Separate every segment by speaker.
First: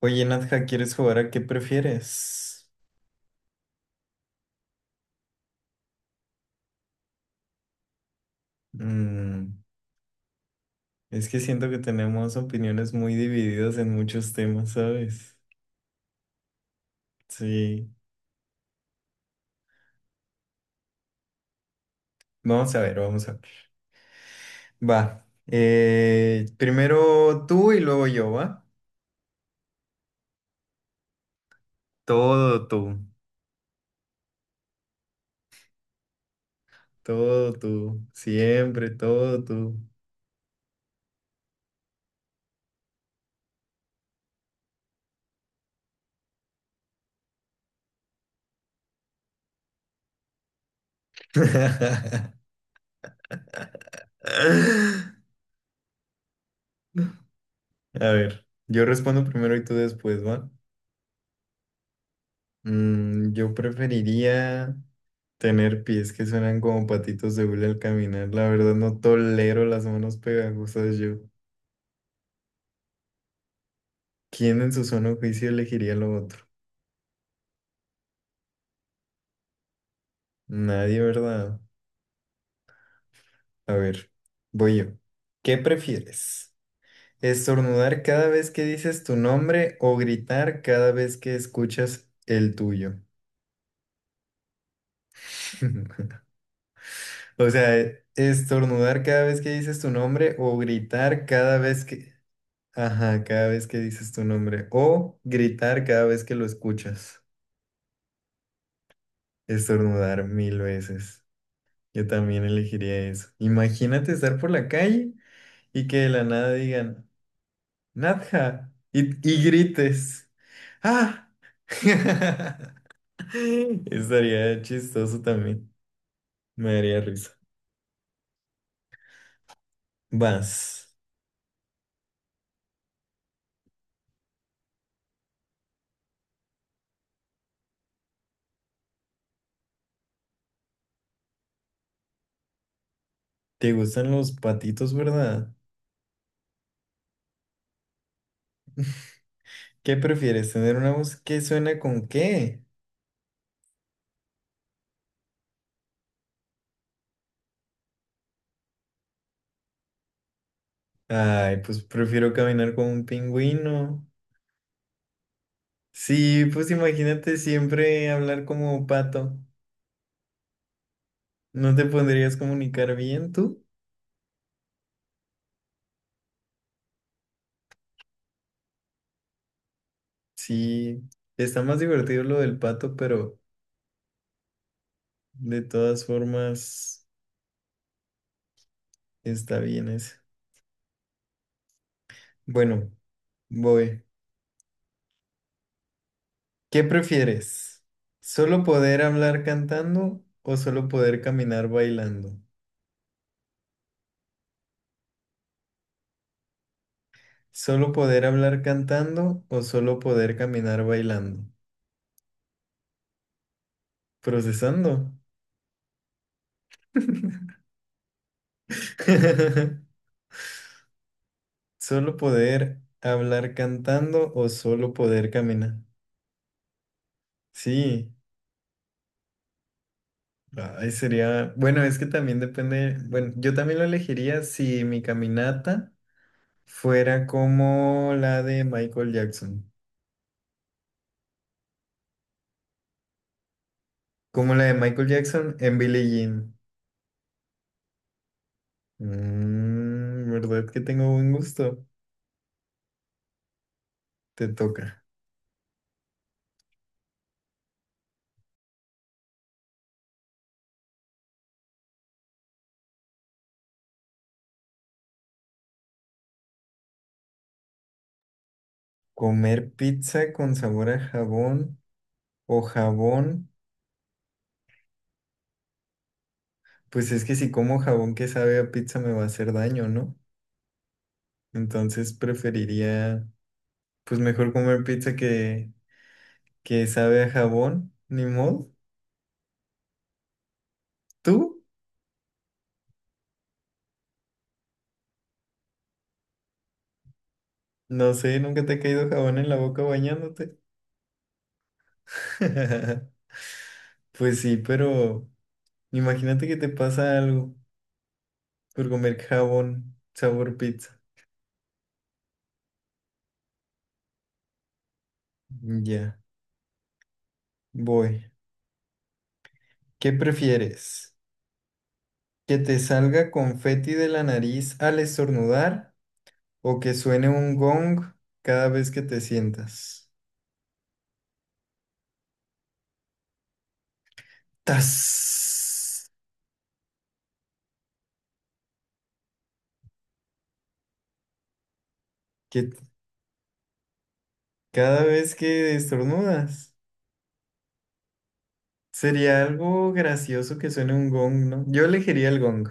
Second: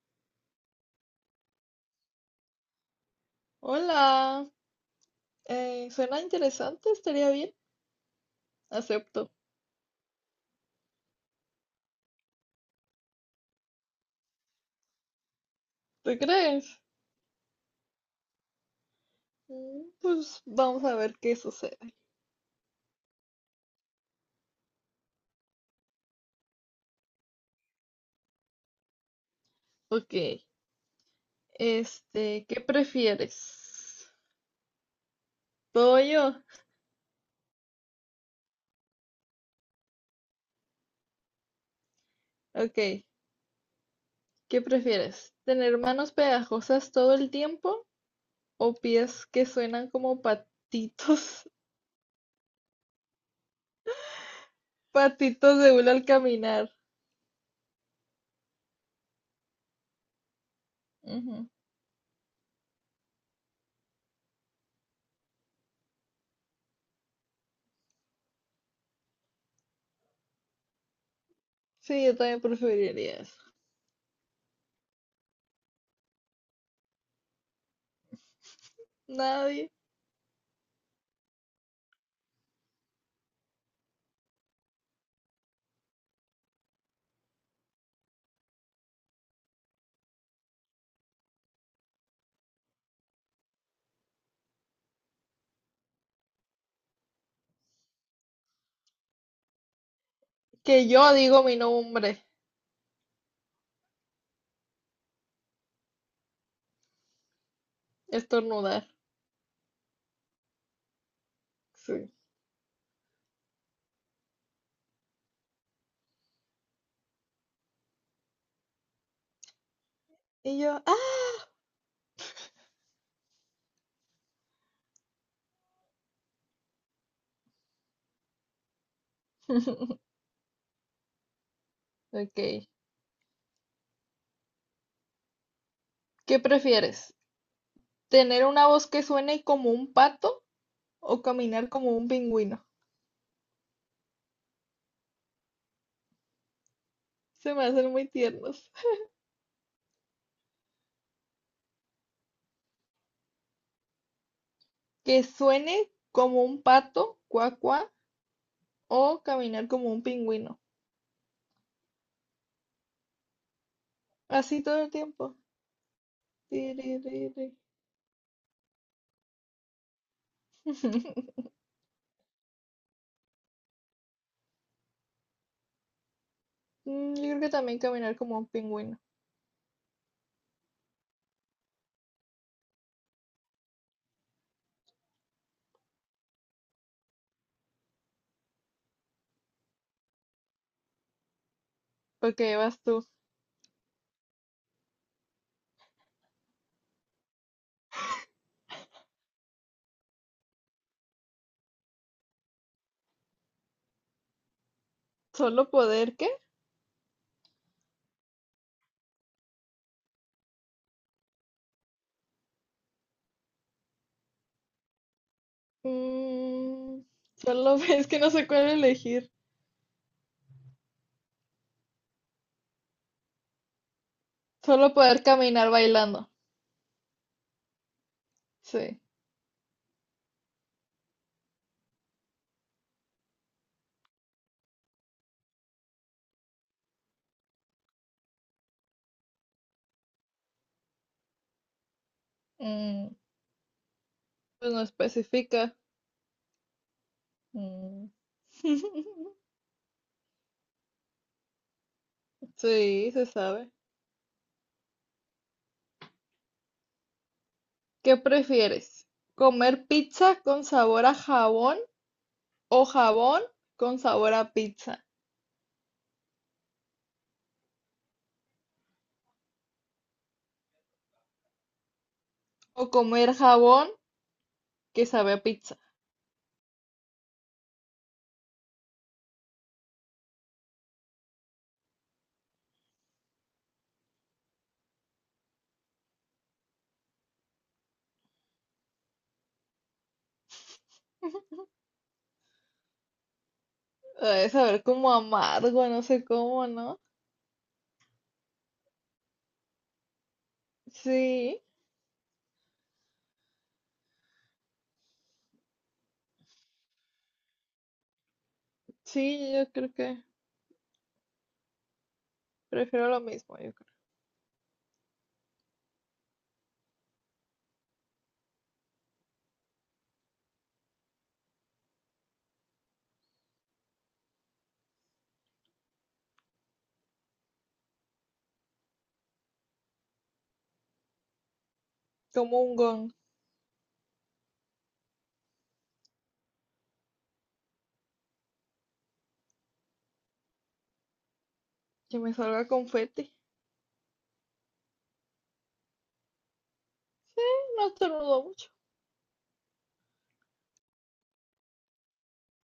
Speaker 1: Oye, Nadja, ¿quieres jugar a qué prefieres?
Speaker 2: Hola, suena interesante, estaría bien. Acepto.
Speaker 1: Mm, es que siento que tenemos opiniones muy divididas en muchos temas, ¿sabes?
Speaker 2: ¿Te crees?
Speaker 1: Sí.
Speaker 2: Mm, pues vamos a ver qué sucede.
Speaker 1: Vamos a ver, vamos a ver. Va. Primero tú y luego yo, ¿va?
Speaker 2: Ok, ¿qué
Speaker 1: Todo tú.
Speaker 2: prefieres? ¿Todo yo?
Speaker 1: Todo tú. Siempre, todo tú.
Speaker 2: Ok, ¿qué prefieres? ¿Tener manos pegajosas todo el tiempo o pies que suenan como patitos, patitos de hule al caminar?
Speaker 1: A ver, yo respondo primero y tú después, ¿va?
Speaker 2: Ujú.
Speaker 1: Yo preferiría. Tener pies que suenan como patitos de hule al caminar. La verdad no tolero las manos pegajosas yo.
Speaker 2: Sí, yo también preferiría eso.
Speaker 1: ¿Quién en su sano juicio elegiría lo otro?
Speaker 2: Nadie.
Speaker 1: Nadie, ¿verdad? A ver, voy yo. ¿Qué prefieres? ¿Estornudar cada vez que dices tu nombre o gritar cada vez que escuchas el tuyo? O sea, estornudar cada vez que dices tu nombre o
Speaker 2: Que yo
Speaker 1: gritar
Speaker 2: digo mi
Speaker 1: cada vez que...
Speaker 2: nombre,
Speaker 1: Ajá, cada vez que dices tu nombre o gritar cada vez que lo escuchas.
Speaker 2: estornudar.
Speaker 1: Estornudar mil veces. Yo
Speaker 2: Sí.
Speaker 1: también elegiría eso. Imagínate estar por la calle y que de la nada digan, Nadja, y grites.
Speaker 2: Y yo,
Speaker 1: ¡Ah!
Speaker 2: ¡ah!
Speaker 1: Estaría chistoso también. Me daría risa. Vas.
Speaker 2: Ok. ¿Qué prefieres? ¿Tener una voz que suene como un pato o caminar como un pingüino?
Speaker 1: ¿Te gustan los patitos, verdad?
Speaker 2: Se me hacen muy tiernos.
Speaker 1: ¿Qué prefieres? ¿Tener una voz que suena con qué?
Speaker 2: ¿Que suene como un pato, cuá, cuá, o caminar como un pingüino?
Speaker 1: Ay, pues prefiero caminar como un pingüino.
Speaker 2: Así todo el tiempo.
Speaker 1: Sí,
Speaker 2: Ti,
Speaker 1: pues
Speaker 2: ri, ri,
Speaker 1: imagínate
Speaker 2: ri.
Speaker 1: siempre hablar como un pato. ¿No te podrías comunicar bien tú?
Speaker 2: Mm, yo creo que también caminar como un pingüino.
Speaker 1: Sí, está más divertido lo del pato, pero de todas formas está bien eso.
Speaker 2: Porque vas
Speaker 1: Bueno,
Speaker 2: tú.
Speaker 1: voy. ¿Qué prefieres? ¿Solo poder hablar cantando o solo poder caminar bailando?
Speaker 2: ¿Solo poder qué?
Speaker 1: ¿Solo poder hablar cantando o solo poder caminar bailando? Procesando.
Speaker 2: Mm, solo es que no sé cuál elegir.
Speaker 1: ¿Solo poder hablar cantando o
Speaker 2: Solo
Speaker 1: solo
Speaker 2: poder
Speaker 1: poder
Speaker 2: caminar
Speaker 1: caminar?
Speaker 2: bailando.
Speaker 1: Sí.
Speaker 2: Sí.
Speaker 1: Ay, sería, bueno, es que también depende, bueno, yo también lo elegiría si mi caminata fuera como la de Michael Jackson,
Speaker 2: Mm,
Speaker 1: como la
Speaker 2: pues
Speaker 1: de
Speaker 2: no
Speaker 1: Michael Jackson
Speaker 2: especifica.
Speaker 1: en Billie Jean.
Speaker 2: Mm.
Speaker 1: ¿Verdad que tengo buen gusto?
Speaker 2: Sí, se sabe.
Speaker 1: Te toca.
Speaker 2: ¿Qué prefieres? ¿Comer pizza con sabor a jabón o jabón con sabor a pizza?
Speaker 1: ¿Comer pizza con sabor a jabón o
Speaker 2: ¿O comer
Speaker 1: jabón?
Speaker 2: jabón que sabe a pizza?
Speaker 1: Pues es que si como jabón que sabe a pizza me va a hacer daño, ¿no? Entonces preferiría, pues mejor comer pizza que sabe a jabón, ni modo. ¿Tú?
Speaker 2: Debe saber como amargo, no sé cómo, ¿no?
Speaker 1: No sé, nunca te ha caído jabón en la boca bañándote.
Speaker 2: Sí,
Speaker 1: Pues sí, pero imagínate que te pasa algo por comer
Speaker 2: sí, yo creo
Speaker 1: jabón
Speaker 2: que
Speaker 1: sabor pizza.
Speaker 2: prefiero lo mismo, yo creo.
Speaker 1: Ya, voy. ¿Qué prefieres? ¿Que te salga confeti de la nariz al estornudar o que suene un gong cada vez que te sientas?
Speaker 2: Como un gon,
Speaker 1: ¡Tas!
Speaker 2: que me salga
Speaker 1: Que
Speaker 2: confeti.
Speaker 1: cada vez que estornudas.
Speaker 2: Sí, no estornudo mucho.
Speaker 1: Sería algo gracioso que suene un gong, ¿no? Yo elegiría el gong.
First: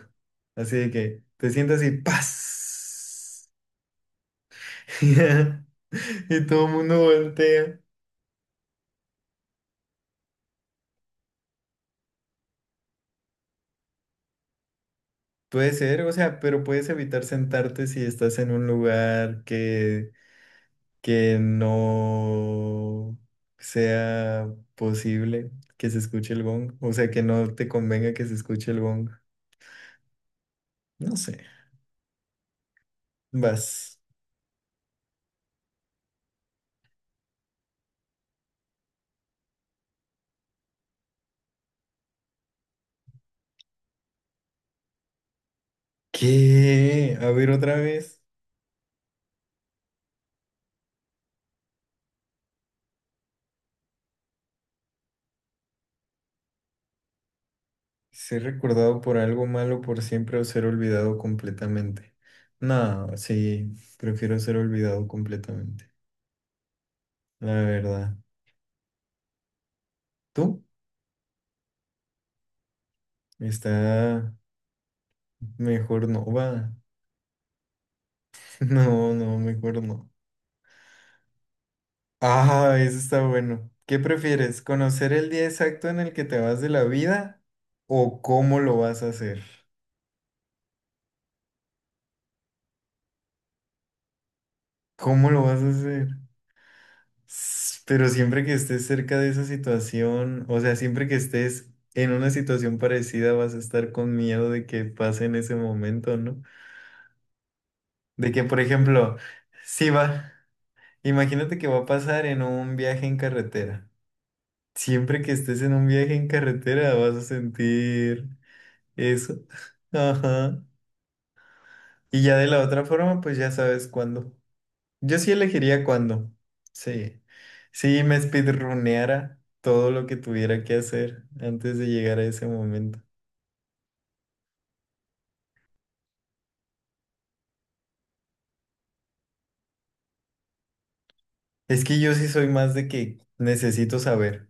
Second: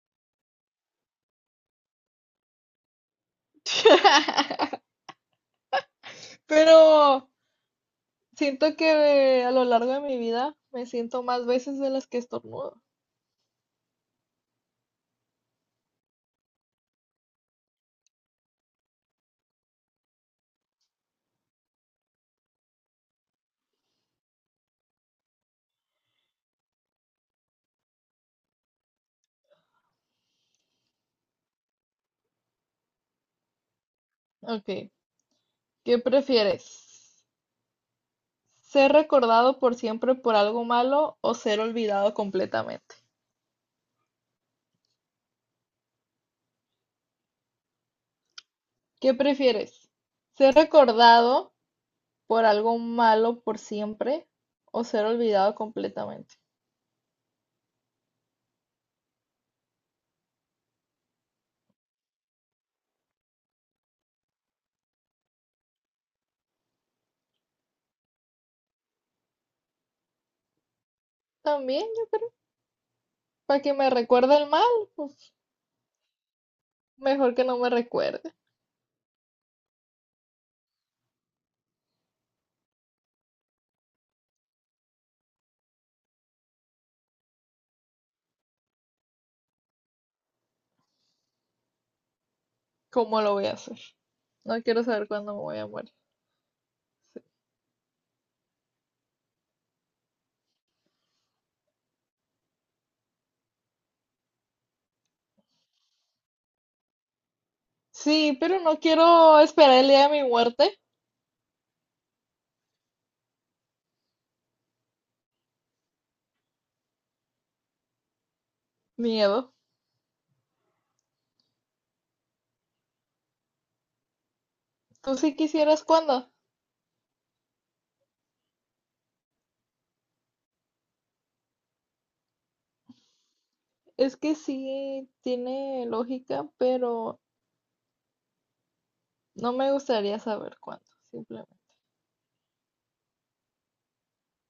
Speaker 1: Así de que te sientas y ¡paz! Y todo el mundo
Speaker 2: Pero
Speaker 1: voltea.
Speaker 2: siento que a lo largo de mi vida me siento más veces de las que estornudo.
Speaker 1: Puede ser, o sea, pero puedes evitar sentarte si estás en un lugar que no sea posible que se escuche el gong. O sea, que no te convenga que se escuche el gong. No sé. Vas.
Speaker 2: Ok, ¿qué prefieres? ¿Ser recordado por siempre por algo malo o ser olvidado completamente?
Speaker 1: ¿Qué? A ver otra vez.
Speaker 2: ¿Qué prefieres? ¿Ser recordado por algo malo por siempre o ser olvidado completamente?
Speaker 1: Ser recordado por algo malo por siempre o ser olvidado completamente. No, sí, prefiero ser olvidado completamente, la verdad. ¿Tú?
Speaker 2: También, para que me
Speaker 1: Está
Speaker 2: recuerde el mal, pues,
Speaker 1: mejor no, va.
Speaker 2: mejor que no me recuerde.
Speaker 1: No, no, mejor no. Ah, eso está bueno. ¿Qué prefieres? ¿Conocer el día exacto en el que te vas de la vida o cómo lo vas a hacer?
Speaker 2: ¿Cómo lo voy a hacer? No quiero saber
Speaker 1: ¿Cómo
Speaker 2: cuándo me
Speaker 1: lo
Speaker 2: voy
Speaker 1: vas
Speaker 2: a
Speaker 1: a
Speaker 2: morir.
Speaker 1: hacer? Pero siempre que estés cerca de esa situación, o sea, siempre que estés en una situación parecida, vas a estar con miedo de que pase en ese momento, ¿no? De
Speaker 2: Sí,
Speaker 1: que, por
Speaker 2: pero no
Speaker 1: ejemplo,
Speaker 2: quiero esperar el
Speaker 1: si
Speaker 2: día de mi
Speaker 1: va,
Speaker 2: muerte.
Speaker 1: imagínate que va a pasar en un viaje en carretera. Siempre que estés en un viaje en carretera, vas a sentir eso.
Speaker 2: Miedo.
Speaker 1: Ajá. Y ya de la otra forma, pues ya sabes cuándo.
Speaker 2: ¿Tú
Speaker 1: Yo sí
Speaker 2: sí
Speaker 1: elegiría
Speaker 2: quisieras
Speaker 1: cuándo.
Speaker 2: cuándo?
Speaker 1: Sí. Sí, me speedruneara todo lo que tuviera que hacer antes de llegar a ese momento.
Speaker 2: Es que sí tiene lógica, pero no me gustaría saber cuándo, simplemente.
Speaker 1: Es que yo sí soy más de que necesito saber.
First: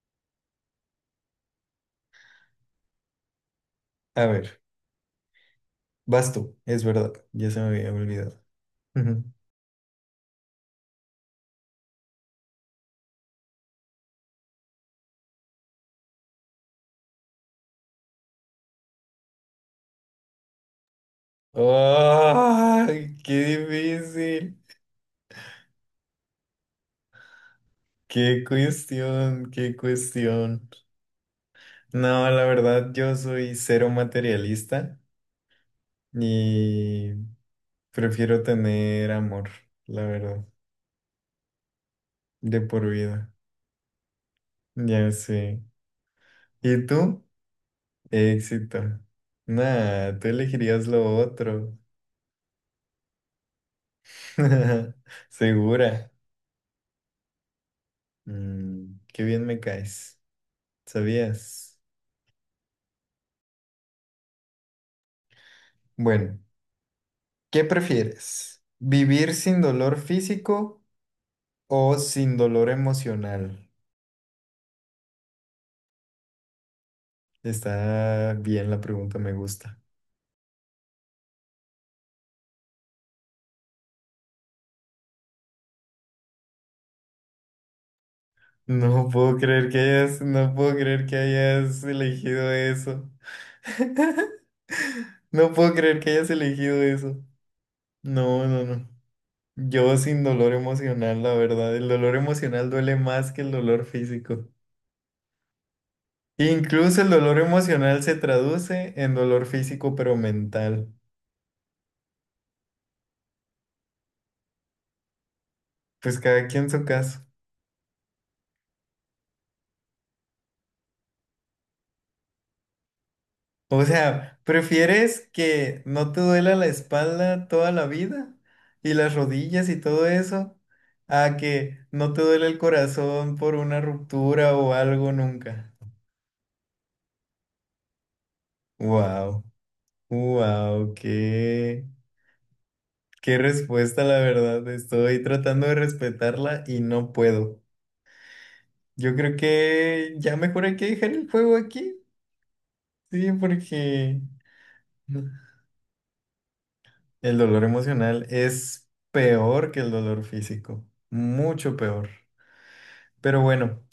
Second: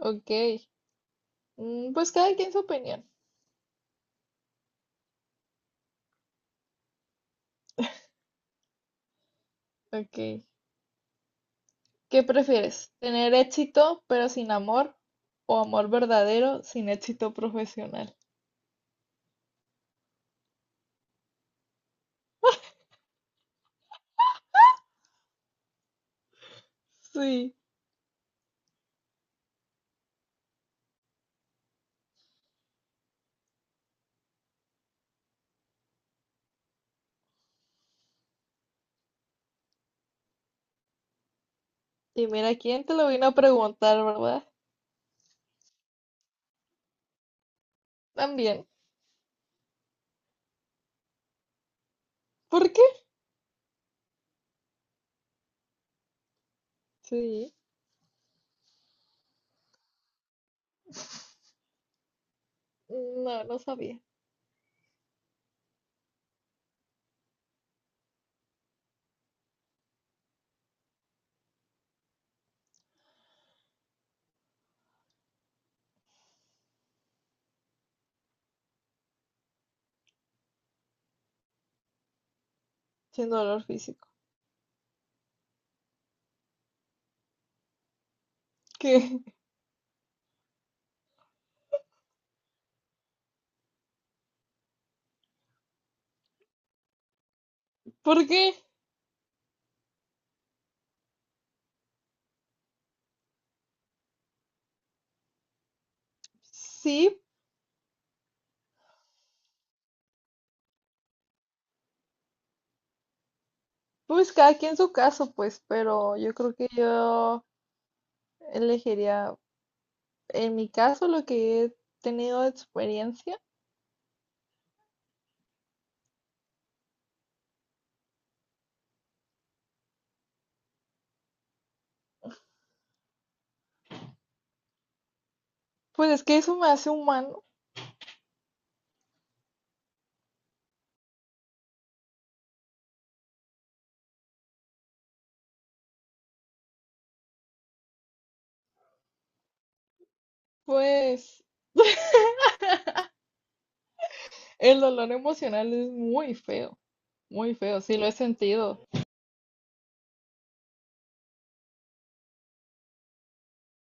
Speaker 2: Ok. Pues cada quien su opinión.
Speaker 1: A ver, vas tú, es verdad. Ya se me había olvidado. Ujú.
Speaker 2: Ok. ¿Qué prefieres? ¿Tener éxito pero sin amor? ¿O amor verdadero sin éxito profesional?
Speaker 1: ¡Ay, qué difícil!
Speaker 2: Sí.
Speaker 1: ¡Qué cuestión! ¡Qué cuestión! No, la verdad, yo soy cero materialista y prefiero tener amor, la verdad,
Speaker 2: Y mira,
Speaker 1: de
Speaker 2: ¿quién
Speaker 1: por
Speaker 2: te lo vino
Speaker 1: vida.
Speaker 2: a preguntar, verdad?
Speaker 1: Ya sé. ¿Y tú?
Speaker 2: También.
Speaker 1: Éxito. Nah, tú elegirías lo otro.
Speaker 2: ¿Por qué?
Speaker 1: Segura.
Speaker 2: Sí.
Speaker 1: Mm, qué bien me caes. ¿Sabías?
Speaker 2: No, no sabía.
Speaker 1: Bueno, ¿qué prefieres? ¿Vivir sin dolor físico o sin dolor emocional? Está bien la pregunta, me gusta.
Speaker 2: Sin dolor físico.
Speaker 1: No
Speaker 2: ¿Qué?
Speaker 1: puedo creer que hayas, No puedo creer que hayas elegido eso. No puedo creer que hayas elegido eso.
Speaker 2: ¿Por qué?
Speaker 1: No, no, no. Yo sin dolor emocional, la verdad. El dolor emocional duele más que el dolor físico. Incluso el
Speaker 2: Sí,
Speaker 1: dolor emocional se traduce en dolor físico, pero mental.
Speaker 2: pues cada quien su caso, pues, pero
Speaker 1: Pues
Speaker 2: yo
Speaker 1: cada
Speaker 2: creo que
Speaker 1: quien su caso.
Speaker 2: yo elegiría, en mi caso, lo que he tenido de experiencia,
Speaker 1: O sea, ¿prefieres que no te duela la espalda toda la vida y las rodillas y todo eso a que no te duele el corazón por una ruptura o algo nunca?
Speaker 2: pues es que eso me hace humano,
Speaker 1: Wow, wow, qué. Qué respuesta, la verdad. Estoy tratando de respetarla y no puedo. Yo creo que ya mejor hay que dejar el
Speaker 2: pues
Speaker 1: juego aquí. Sí, porque
Speaker 2: el dolor emocional es
Speaker 1: el
Speaker 2: muy
Speaker 1: dolor
Speaker 2: feo, sí lo he
Speaker 1: emocional
Speaker 2: sentido,
Speaker 1: es peor que el dolor físico. Mucho peor. Pero bueno,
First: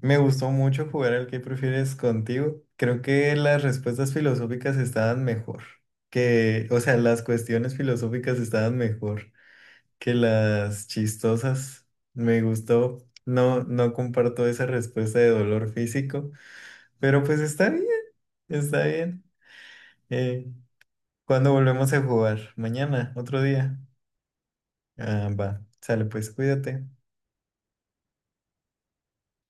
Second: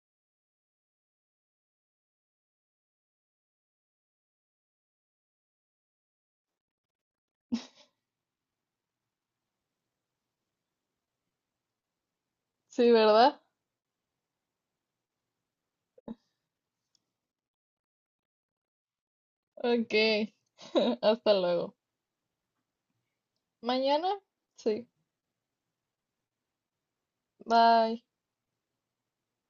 Speaker 1: me gustó mucho jugar al que prefieres contigo. Creo que las respuestas filosóficas estaban mejor. Que, o sea, las cuestiones filosóficas estaban mejor. Que las chistosas. Me
Speaker 2: sí,
Speaker 1: gustó.
Speaker 2: ¿verdad?
Speaker 1: No, no comparto esa respuesta de dolor físico, pero pues está bien, está bien.
Speaker 2: Ok,
Speaker 1: Eh,
Speaker 2: hasta
Speaker 1: ¿Cuándo
Speaker 2: luego.
Speaker 1: volvemos a jugar? Mañana, otro día.
Speaker 2: Mañana, sí,
Speaker 1: Ah, va. Sale, pues cuídate.
Speaker 2: bye.